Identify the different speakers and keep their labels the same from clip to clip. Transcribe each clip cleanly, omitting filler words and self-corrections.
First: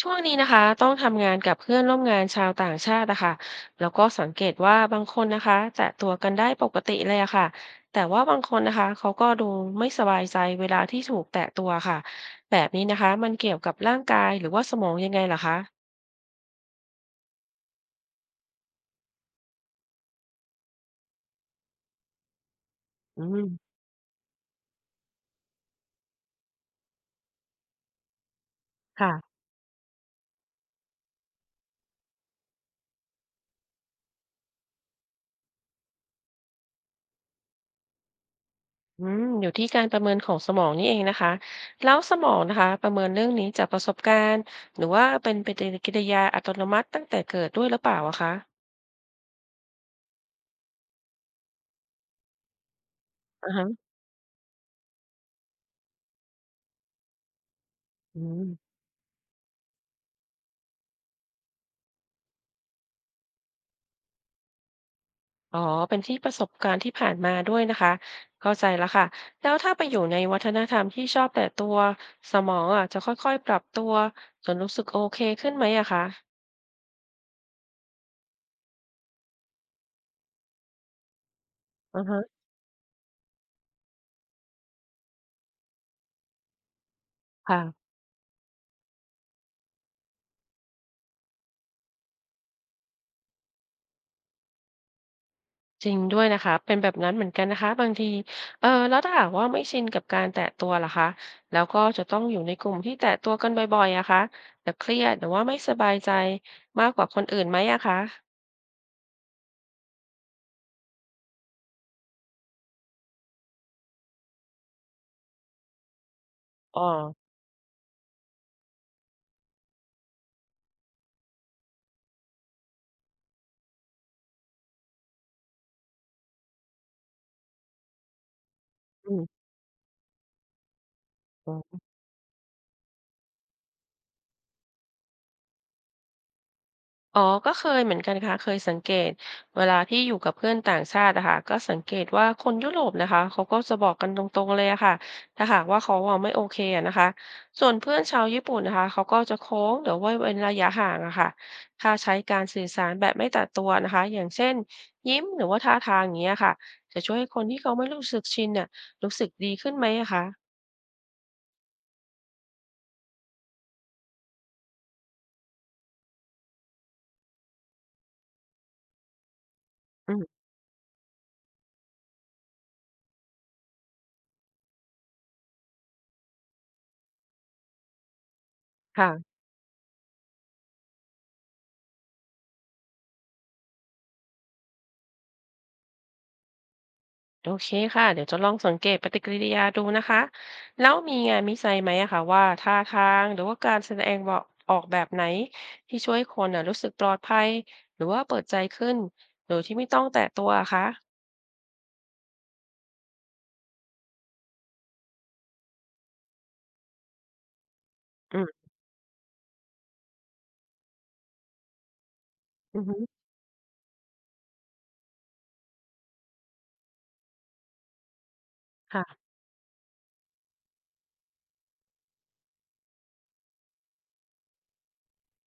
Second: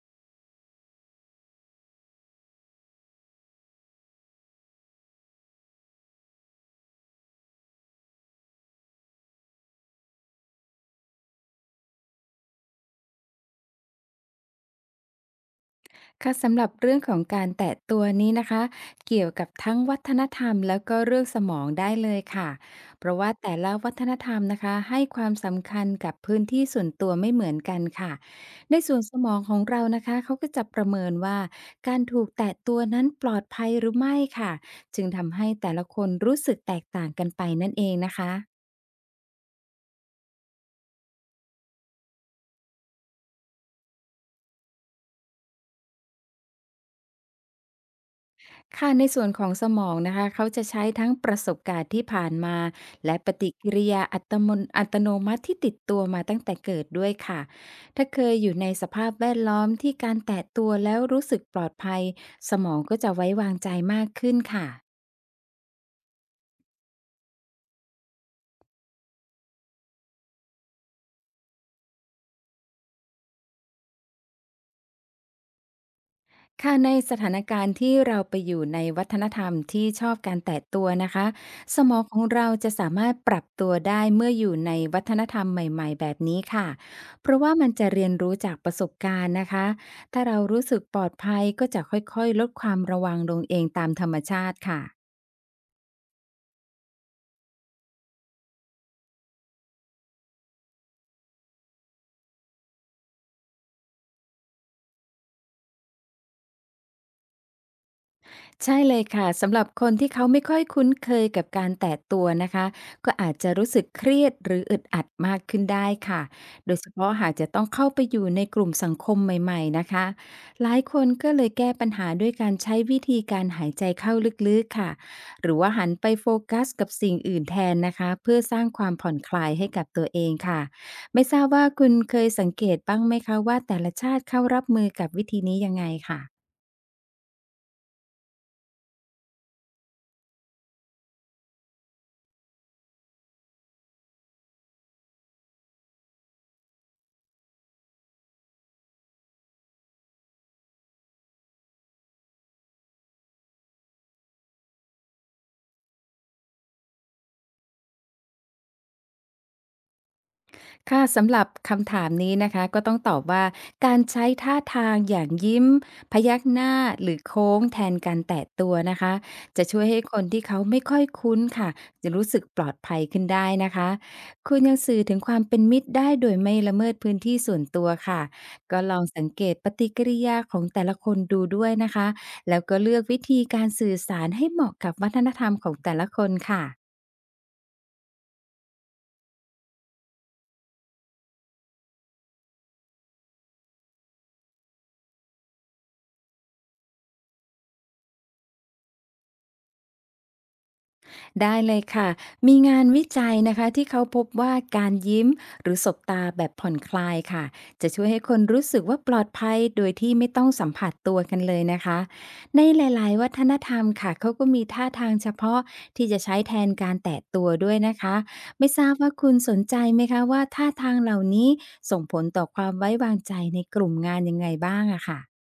Speaker 1: ช่วงนี้นะคะต้องทำงานกับเพื่อนร่วมงานชาวต่างชาตินะคะแล้วก็สังเกตว่าบางคนนะคะจะตัวกันได้ปกติเลยอะค่ะแต่ว่าบางคนนะคะเขาก็ดูไม่สบายใจเวลาที่ถูกแตะตัวค่ะแบบนี้นะคะมันเกี่ยวกับร่างกายหรือว่าสมองยังไงล่ะคะ
Speaker 2: ค่ะสำหรับเรื่องของการแตะตัวนี้นะคะเกี่ยวกับทั้งวัฒนธรรมแล้วก็เรื่องสมองได้เลยค่ะเพราะ
Speaker 1: อื
Speaker 2: ว่า
Speaker 1: ม
Speaker 2: แต่ละวัฒนธรรมนะคะให้ความสำคัญกับพื้นที่ส่วนตัวไม่เหมือนกันค่ะในส่วน
Speaker 1: ค่ะ
Speaker 2: สมองของเรานะคะเขาก็จะประเมินว่าการถูกแตะตัวนั้นปลอดภัยหรือไม่ค่ะจึงทำให้แต่ละคนรู้สึกแตกต่างกันไปนั่นเองนะคะ
Speaker 1: อืมอยู่ที่การประเมินของสมองนี่เองนะคะแล้วสมองนะคะประเมินเรื่องนี้จากประสบการณ์หรือว่าเป็นปฏิกิริยาอัตโนมัติตั้งแต่เกิดด้วยหรือเปล่าอะคะ
Speaker 2: ค่ะในส่วนของสมองนะคะเขาจะใช้ทั้งประสบการณ์ที่ผ่านมาและปฏิ
Speaker 1: อ่าฮะ
Speaker 2: กิริยาอัตโนมัติที่ติดตัวมาตั้งแต่เกิดด้วยค่ะถ้าเค
Speaker 1: อื
Speaker 2: ยอยู่
Speaker 1: ม
Speaker 2: ในสภาพแวดล้อมที่การแตะตัวแล้วรู้สึกปลอดภัยสมองก็จะไว้วางใจมากขึ้นค่ะ
Speaker 1: อ๋อเป็นที่ประสบการณ์ที่ผ่านมาด้วยนะคะ เข้าใจแล้วค่ะ แล้วถ้าไปอยู่ในวัฒนธรรมที่ชอบแต่ตัวสมองอ่ะจะค่อยๆปรับตัวจนรู้สึกโอเคขึ้นไหมอะคะ
Speaker 2: ค่ะในสถานการณ์ที่เราไปอยู่ในวัฒนธรรมที่ชอบการแตะตัวนะคะสม
Speaker 1: อื
Speaker 2: อง
Speaker 1: อ
Speaker 2: ขอ
Speaker 1: ฮะ
Speaker 2: งเราจะสามารถปรับตัวได้เมื่ออยู่ในวัฒนธรรมใหม่ๆแบบนี้ค่ะเพราะว่า
Speaker 1: ค่ะ
Speaker 2: มันจะเรียนรู้จากประสบการณ์นะคะถ้าเรารู้สึกปลอดภัยก็จะค่อยๆลดความระวังลงเองตามธรรมชาติค่ะ
Speaker 1: จริงด้วยนะคะเป็นแบบนั้นเหมือนกันนะคะบางทีเออแล้วถ้าหากว่าไม่ชินกับการแตะตัวล่ะคะแล้วก็จะต้องอยู่ในกลุ่มที่แตะตัวกันบ่อยๆอะคะจะเครียดหรือว่าไม่สบายใจมากกว่าคนอื่นไหมอะคะ
Speaker 2: ใช่เลยค่ะสำหรับคนที่เขาไม่ค่อยคุ้นเคยกับการแตะตัวนะคะก็อาจจะรู้สึกเครียดหรืออึดอัดมากขึ้นได้ค่ะโดย
Speaker 1: อ๋อ
Speaker 2: เฉพาะหากจะต้องเข้าไปอยู่ในกลุ่มสังคมใหม่ๆนะคะหลายคนก็เลยแก้ปัญหาด้วยการใช้วิธีการหายใจเข้าลึกๆค่ะหรือว่าหันไปโฟกัสกับสิ่งอื่นแทนนะคะเพื่อสร้างความผ่อ
Speaker 1: อื
Speaker 2: นค
Speaker 1: ม
Speaker 2: ลายให้กับตัวเองค่ะไม่ทราบว่าคุณเคยสังเกตบ้างไหมคะว่าแต่ละชาติเข้ารับมือกับวิธีนี้ยังไงค่ะ
Speaker 1: อ๋อก็เคยเหมือนกันค่ะเคยสังเกตเวลาที่อยู่กับเพื่อนต่างชาติอะค่ะก็สังเกตว่าคนยุโรปนะคะเขาก็จะบอกกันตรงๆเลยอะค่ะถ้าหากว่าเขาอะไม่โอเคอะนะคะส่วนเพื่อนชาวญี่ปุ่นนะคะเขาก็จะโค้งหรือว่าเว้นระยะห่างอะค่ะถ้าใช้การสื่อสารแบบไม่ตัดตัวนะคะอย่างเช่นยิ้มหรือว่าท่าทางอย่างเงี้ยค่ะจะช่วยให้คนที่เขาไม่รู้สึกชินเนี่ยรู้สึกดีขึ้นไหมอะคะ
Speaker 2: ค่ะสำหรับคำถามนี้นะคะก็ต้องตอบว่าการใช้ท่าทางอย่างยิ้มพยักหน้าหรือโค้งแทนการแตะตัวนะคะจะช่วยให้
Speaker 1: อื
Speaker 2: คน
Speaker 1: ม
Speaker 2: ที่เขาไม่ค่อยคุ้นค่ะจะรู้สึกปลอดภัยขึ้นได้นะคะคุณยังสื่อถึงความเป็นมิตรได้โดยไม่ละเมิดพื้นที่ส่วนตัวค่ะก็ลองสั
Speaker 1: ค่ะ
Speaker 2: งเกตปฏิกิริยาของแต่ละคนดูด้วยนะคะแล้วก็เลือกวิธีการสื่อสารให้เหมาะกับวัฒนธรรมของแต่ละคนค่ะ
Speaker 1: โอเคค่ะเดี๋ยวจะลองสังเกตปฏิกิริยาดูนะคะแล้วมีงานวิจัยไหมอะคะว่าท่าทางหรือว่าการแสดงบอกออกแบบไหนที่ช่วยให้คนอะรู้สึกปลอดภัยหรือว่าเปิดใจขึ้นโดยที่ไม่ต้องแตะตัวอะคะ
Speaker 2: ได้เลยค่ะ มีงานวิจัยนะคะที่เขาพบว่าการยิ้มหรือสบตาแบบผ่อนคลายค่ะจะช่วยให้ค
Speaker 1: อื
Speaker 2: นรู้
Speaker 1: ม
Speaker 2: สึกว่าปลอดภัยโดยที่ไม่ต้องสัมผัสตัวกันเลยนะคะใน
Speaker 1: อื
Speaker 2: ห
Speaker 1: อฮึ
Speaker 2: ลายๆวัฒนธรรมค่ะเขาก็มีท่าทางเฉพาะที่จะใช้แทนการแตะตัวด้วยนะคะไม่ทราบว่า
Speaker 1: ค่ะ
Speaker 2: คุณสนใจไหมคะว่าท่าทางเหล่านี้ส่งผลต่อความไว้วางใจในกลุ่มงานยังไงบ้างอะค่ะ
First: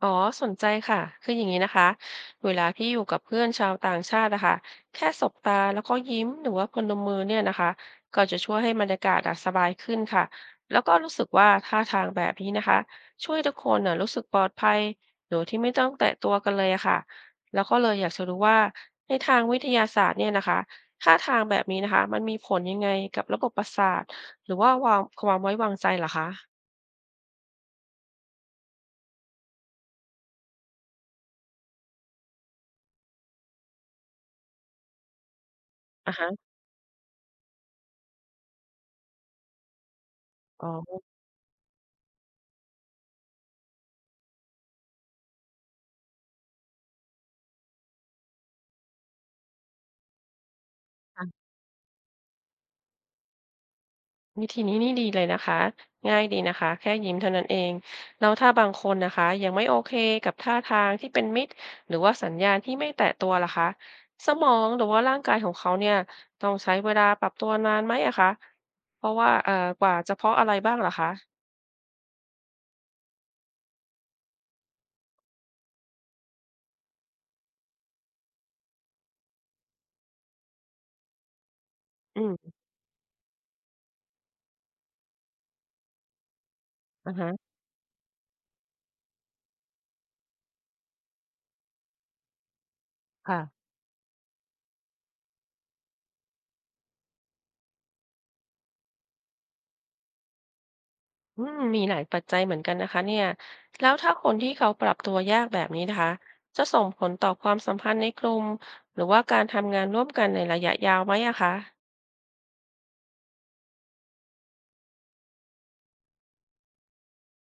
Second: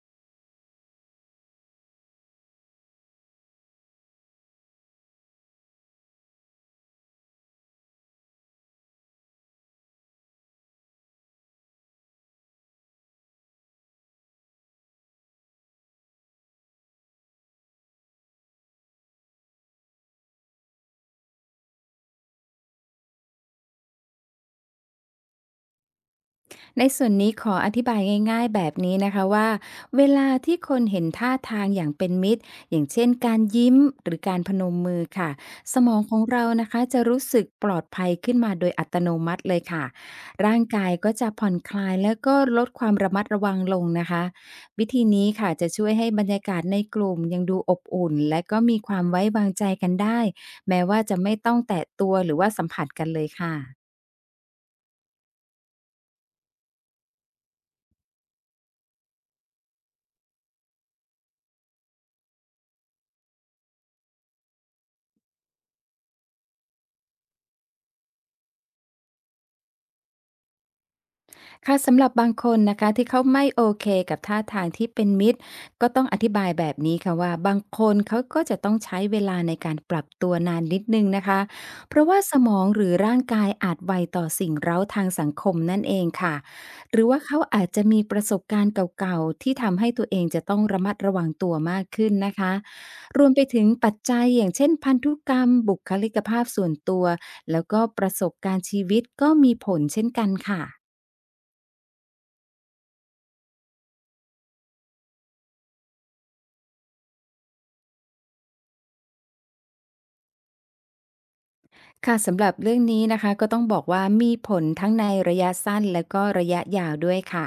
Speaker 1: อ๋อสนใจค่ะคืออย่างนี้นะคะเวลาที่อยู่กับเพื่อนชาวต่างชาตินะคะแค่สบตาแล้วก็ยิ้มหรือว่าพนมมือเนี่ยนะคะก็จะช่วยให้บรรยากาศอะสบายขึ้นค่ะแล้วก็รู้สึกว่าท่าทางแบบนี้นะคะช่วยทุกคนน่ะรู้สึกปลอดภัยโดยที่ไม่ต้องแตะตัวกันเลยอะค่ะแล้วก็เลยอยากจะรู้ว่าในทางวิทยาศาสตร์เนี่ยนะคะท่าทางแบบนี้นะคะมันมีผลยังไงกับระบบประสาทหรือว่าความไว้วางใจเหรอคะ
Speaker 2: ในส่วนนี้ขออธิบายง่ายๆแบบนี้นะคะว่าเวลาที่คนเห็นท่าทางอย่างเป็นมิตรอย่างเช่นการยิ้มหรือการพนมมือค่ะสมอง
Speaker 1: อ่ะ
Speaker 2: ของ
Speaker 1: ฮะ
Speaker 2: เรานะคะจะรู้สึกปลอดภัยขึ้นมาโดยอัตโนมัติเลยค่ะร่าง
Speaker 1: อ๋
Speaker 2: กาย
Speaker 1: อ
Speaker 2: ก็จะผ่อนคลายแล้วก็ลดความระมัดระวังลงนะคะวิธีนี้ค่ะจะช่วยให้บรรยากาศในกลุ่มยังดูอบอุ่นและก็มีความไว้วางใจกันได้แม้ว่าจะไม่ต้องแตะตัวหรือว่าสัมผัสกันเลยค่ะ
Speaker 1: วิธีนี้นี่ดีเลยนะคะง่ายดีนะคะแค่ยิ้มเท่านั้นเองแล้วถ้าบางคนนะคะยังไม่โอเคกับท่าทางที่เป็นมิตรหรือว่าสัญญาณที่ไม่แตะตัวล่ะคะสมองหรือว่าร่างกายของเขาเนี่ยต้องใช้เวลาปรับตัวนานไหมอะคะเพราะว่ากว่าจะเพราะอะไรบ้างล่ะคะ
Speaker 2: ค่ะสำหรับบางคนนะคะที่เขาไม่โอเคกับท่าทางที่เป็นมิตรก็ต้องอธิบายแบบนี้ค่ะว่าบางคนเขาก็จะต้องใช้เวลาในการปรับตัวนานนิดนึงนะคะเพราะ
Speaker 1: อื
Speaker 2: ว่าสม
Speaker 1: ม
Speaker 2: องหรือร่างกายอาจไวต่อสิ่งเร้าทางสังคมนั่นเองค่ะหรือ
Speaker 1: อ่า
Speaker 2: ว่าเขา
Speaker 1: ฮะ
Speaker 2: อาจจะมีประสบการณ์เก่าๆที่ทำให้ตัวเองจะต้องระมัดระวังตัวมากขึ้นนะคะรวมไป
Speaker 1: ค่ะ
Speaker 2: ถึงปัจจัยอย่างเช่นพันธุกรรมบุคลิกภาพส่วนตัวแล้วก็ประสบการณ์ชีวิตก็มีผลเช่นกันค่ะ
Speaker 1: อืมมีหลายปัจจัยเหมือนกันนะคะเนี่ยแล้วถ้าคนที่เขาปรับตัวยากแบบนี้นะคะจะส่งผลต่อความสัมพันธ์ในกลุ่มหรือว่าการทำงานร่วมกันในระยะยาวไหมอะคะ
Speaker 2: ค่ะสำหรับเรื่องนี้นะคะก็ต้องบอกว่ามีผลทั้งในระยะสั้นและก็ระยะยาวด้วยค่ะ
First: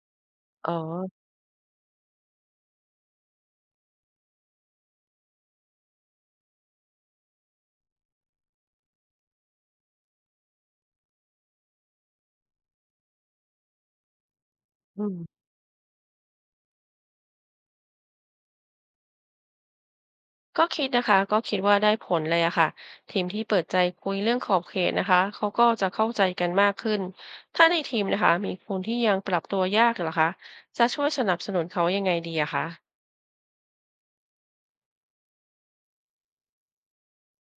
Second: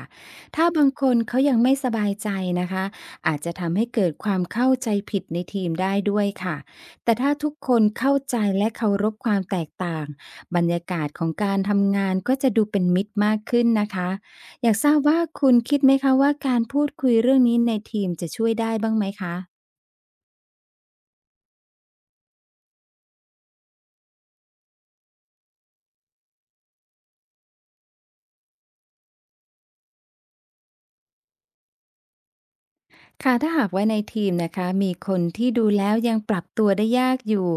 Speaker 2: ถ้า
Speaker 1: อ๋อ
Speaker 2: บางคนเขายังไม่สบายใจนะคะอาจจะทำให้เกิดความเข้าใจผิดในทีมได้ด้วยค่ะแต่ถ้าทุกคนเข้าใจและเคารพความแตกต่างบรรยากาศของการทำงานก็จะดูเป็นมิตรมากขึ้นนะคะอยากทราบ
Speaker 1: อืม
Speaker 2: ว่าคุณคิดไหมคะว่าการพูดคุยเรื่องนี้ในทีมจะช่วยได้บ้างไหมคะ
Speaker 1: ก็คิดนะคะก็คิดว่าได้ผลเลยอะค่ะทีมที่เปิดใจคุยเรื่องขอบเขตนะคะเขาก็จะเข้าใจกันมากขึ้นถ้าในทีมนะคะมีคนที่ยังปรับตัวยากเหรอคะจะช่วยสนับสนุนเขายังไงดีอะคะ
Speaker 2: ค่ะถ้าหากว่าในทีมนะคะมีคนที่ดูแล้วยังปรับตัวได้ยากอยู่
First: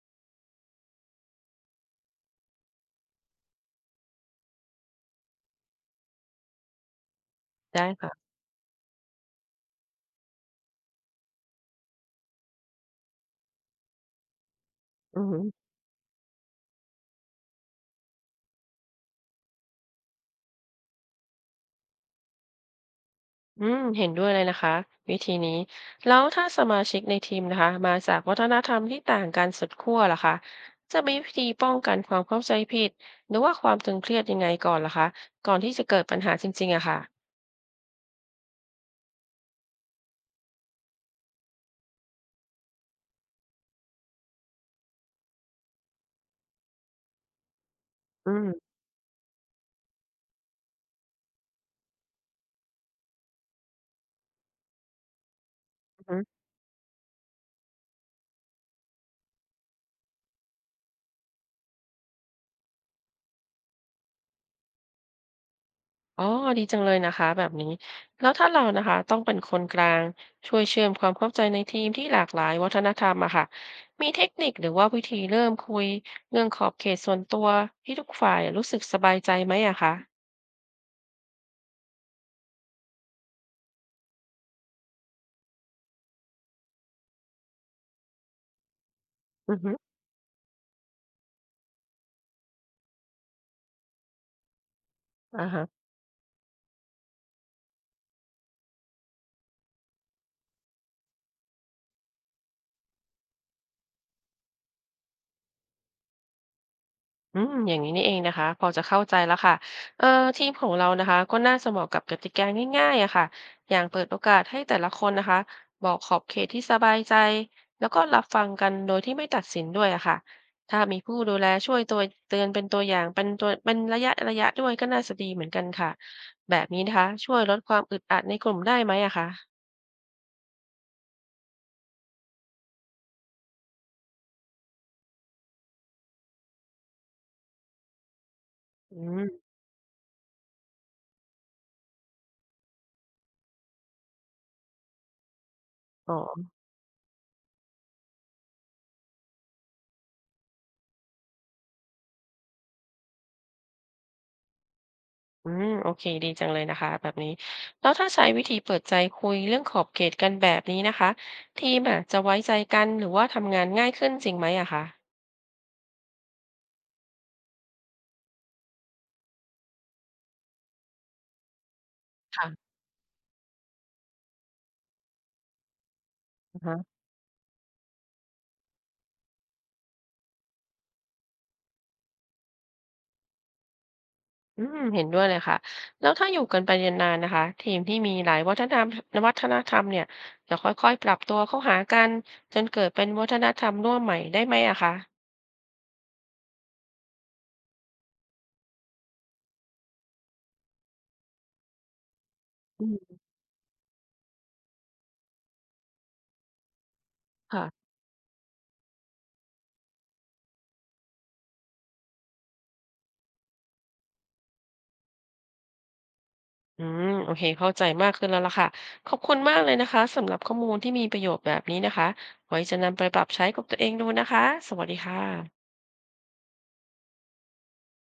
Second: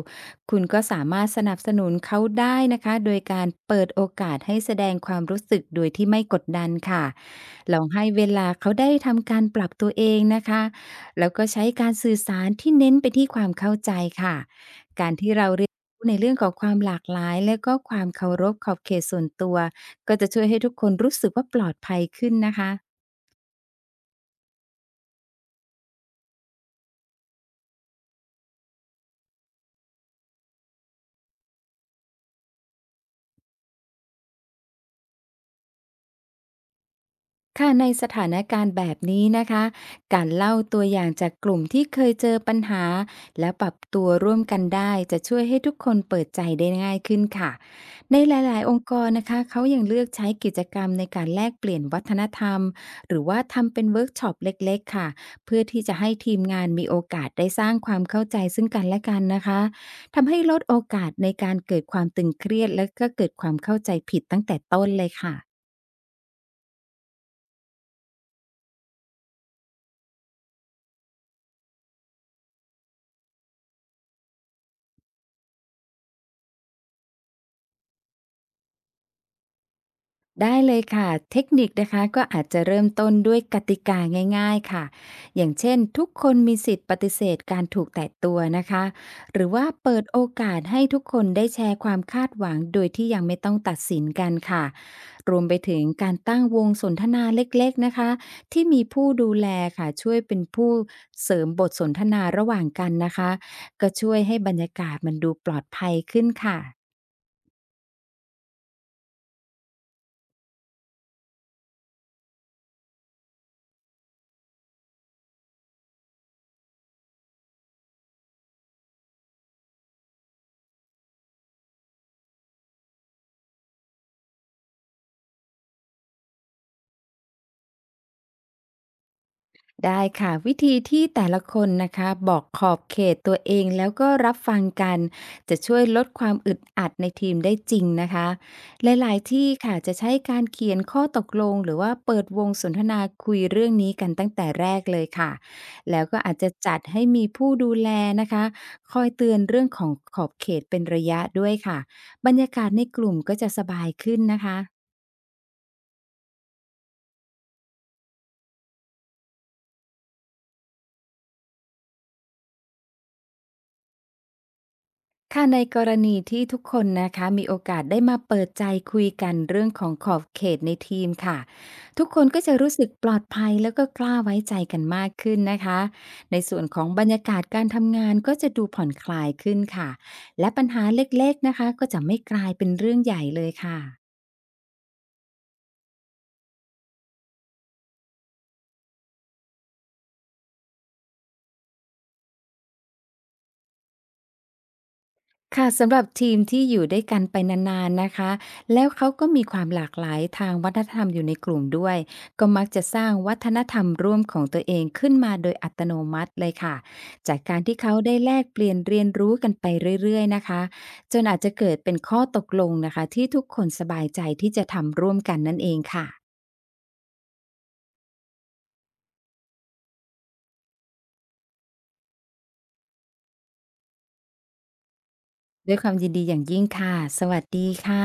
Speaker 2: คุณก็สามารถสนับสนุนเขาได้นะคะโดยการเปิดโอกาสให้แสดงความรู้สึกโดยที่ไม่กดดันค่ะลอ
Speaker 1: ได้
Speaker 2: งให้
Speaker 1: ค่ะ
Speaker 2: เวลาเขาได้ทำการปรับตัวเองนะคะแล้วก็ใช้การสื่อสารที่เน้นไปที่ความเข้าใจค่ะ
Speaker 1: อือหือ
Speaker 2: ในเรื่องของความหลากหลายและก็ความเคารพขอบเขตส่วนตัวก็จะช่วยให้ทุกคนรู้สึกว่าปลอดภัยขึ้นนะคะ
Speaker 1: อืมเห็นด้วยเลยนะคะวิธีนี้แล้วถ้าสมาชิกในทีมนะคะมาจากวัฒนธรรมที่ต่างกันสุดขั้วล่ะคะจะมีวิธีป้องกันความเข้าใจผิดหรือว่าความตึงเครียดยังไงก่อนล่ะคะก่อนที่จะเกิดปัญหาจริงๆอะค่ะ
Speaker 2: ค่ะในสถานการณ์แบบนี้นะคะ การเล่าตัวอย่างจากกลุ่มที่เคยเจอปัญหาและปรับตัวร่วมกันได้จะช่วยให้ทุกคนเปิดใจได้ง่ายขึ้นค่ะ ใน
Speaker 1: อื
Speaker 2: ห
Speaker 1: ม
Speaker 2: ลายๆ องค์กรนะคะเขายังเลือกใช้กิจกรรมในการแลกเปลี่ยนวัฒนธรรมหรือว่าทำเป็นเวิร์กช็อปเล็กๆค่ะเพื่อที่จะให้ทีมงานมีโอกาสได้สร้างความเข้าใจซึ่งกันและกันนะคะทำให้ลดโอกาสในการเกิดความตึงเครียดและก็เกิดความเข้าใจผิดตั้งแต่ต้นเลยค่ะ
Speaker 1: อ๋อ ดีจังเลยนะคะแบบนี้ แล้วถ้าเรานะคะต้องเป็นคนกลางช่วยเชื่อมความเข้าใจในทีมที่หลากหลายวัฒนธรรมอะค่ะมีเทคนิคหรือว่าวิธีเริ่มคุยเรื่องขอบเขตส่วนตัวที่ทุกฝ่ายรู้สึกสบายใจไหมอะคะ
Speaker 2: ได้เลยค่ะเทคนิคนะคะก็อาจจะเริ่มต้นด้วยกติกาง่ายๆค่ะอย่างเช่นทุกคนมีสิทธิ์ปฏิเสธการถูกแตะตัวนะคะหรือ
Speaker 1: อือ
Speaker 2: ว่า
Speaker 1: ฮึ
Speaker 2: เปิดโอกาสให้ทุกคนได้แชร์ความคาดหวังโดยที่ยังไม่ต้องตัดสินกันค่ะรวม
Speaker 1: อ่า
Speaker 2: ไป
Speaker 1: ฮะ
Speaker 2: ถึงการตั้งวงสนทนาเล็กๆนะคะที่มีผู้ดูแลค่ะช่วยเป็นผู้เสริมบทสนทนาระหว่างกันนะคะก็ช่วยให้บรรยากาศมันดูปลอดภัยขึ้นค่ะ
Speaker 1: อืมอย่างนี้นี่เองนะคะพอจะเข้าใจแล้วค่ะเอ่อทีมของเรานะคะก็น่าจะเหมาะกับกติกาง่ายๆอะค่ะอย่างเปิดโอกาสให้แต่ละคนนะคะบอกขอบเขตที่สบายใจแล้วก็รับฟังกันโดยที่ไม่ตัดสินด้วยอะค่ะถ้ามีผู้ดูแลช่วยตัวเตือนเป็นตัวอย่างเป็นตัวเป็นระยะด้วยก็น่าจะดีเหมือนกันค่ะแบบนี้นะคะช่วยลดความอึดอัดในกลุ่มได้ไหมอะคะ
Speaker 2: ได้ค่ะวิธีที่แต่ละคนนะคะบอกขอบเขตตัวเองแล้วก็รับฟังกันจะช่วยลดความอึดอัดในทีมได้จริงนะคะห
Speaker 1: อื
Speaker 2: ลายๆ
Speaker 1: ม
Speaker 2: ที่ค่ะจะใช้การเขียนข้อตกลงหรือว่าเปิดวงสนทนาคุยเรื่องนี้กันตั้งแต่แรกเลยค่ะแล้ว
Speaker 1: อ๋
Speaker 2: ก็อาจ
Speaker 1: อ
Speaker 2: จะจัดให้มีผู้ดูแลนะคะคอยเตือนเรื่องของขอบเขตเป็นระยะด้วยค่ะบรรยากาศในกลุ่มก็จะสบายขึ้นนะคะ
Speaker 1: อืมโอเคดีจังเลยนะคะแบบนี้แล้วถ้าใช้วิธีเปิดใจคุยเรื่องขอบเขตกันแบบนี้นะคะทีมอะจะไว้ใจกันหรือว่าทำงานง่ายขึ้นจริงไหมอะคะ
Speaker 2: ค่ะในกรณีที่ทุกคนนะคะมีโอกาสได้มาเปิดใจคุยกันเรื่องของขอบเขตในทีมค่ะทุกคนก็จะ
Speaker 1: ค่ะ
Speaker 2: รู้สึกปลอดภัยแล้วก็กล้าไว้ใจกันมากขึ้นนะคะใน
Speaker 1: อื
Speaker 2: ส่ว
Speaker 1: อ
Speaker 2: น
Speaker 1: ฮะ
Speaker 2: ของบรรยากาศการทำงานก็จะดูผ่อนคลายขึ้นค่ะและปัญหาเล็กๆนะคะก็จะไม่กลายเป็นเรื่องใหญ่เลยค่ะ
Speaker 1: อืมเห็นด้วยเลยค่ะแล้วถ้าอยู่กันไปนานๆนะคะทีมที่มีหลายวัฒนธรรมเนี่ยจะค่อยๆปรับตัวเข้าหากันจนเกิดเป็นวัฒนธรรมร่วมใหม่ได้ไหมอะคะ
Speaker 2: ค่ะสำหรับทีมที่อยู่ด้วยกันไปนานๆนะคะแล้วเขาก็มีความหลากหลายทางวัฒนธรรมอยู่ในกลุ่มด้วยก็มักจะ
Speaker 1: อื
Speaker 2: สร้าง
Speaker 1: ม
Speaker 2: วัฒนธรรมร่วมของตัวเองขึ้นมาโดยอัตโนมัติเลยค่ะจากการที่
Speaker 1: ค่ะ
Speaker 2: เขาได้แลกเปลี่ยนเรียนรู้กันไปเรื่อยๆนะคะจนอาจจะเกิดเป็นข้อตกลงนะคะที่ทุกคนสบายใจที่จะทำร่วมกันนั่นเองค่ะ
Speaker 1: อืมโอเคเข้าใจมากขึ้นแล้วล่ะค่ะขอบคุณมากเลยนะคะสำหรับข้อมูลที่มีประโยชน์แบบนี้นะคะไว้จะนำไปปรับใช้กับตัวเองดูนะคะสวัสดีค่ะ
Speaker 2: ด้วยความยินดีอย่างยิ่งค่ะสวัสดีค่ะ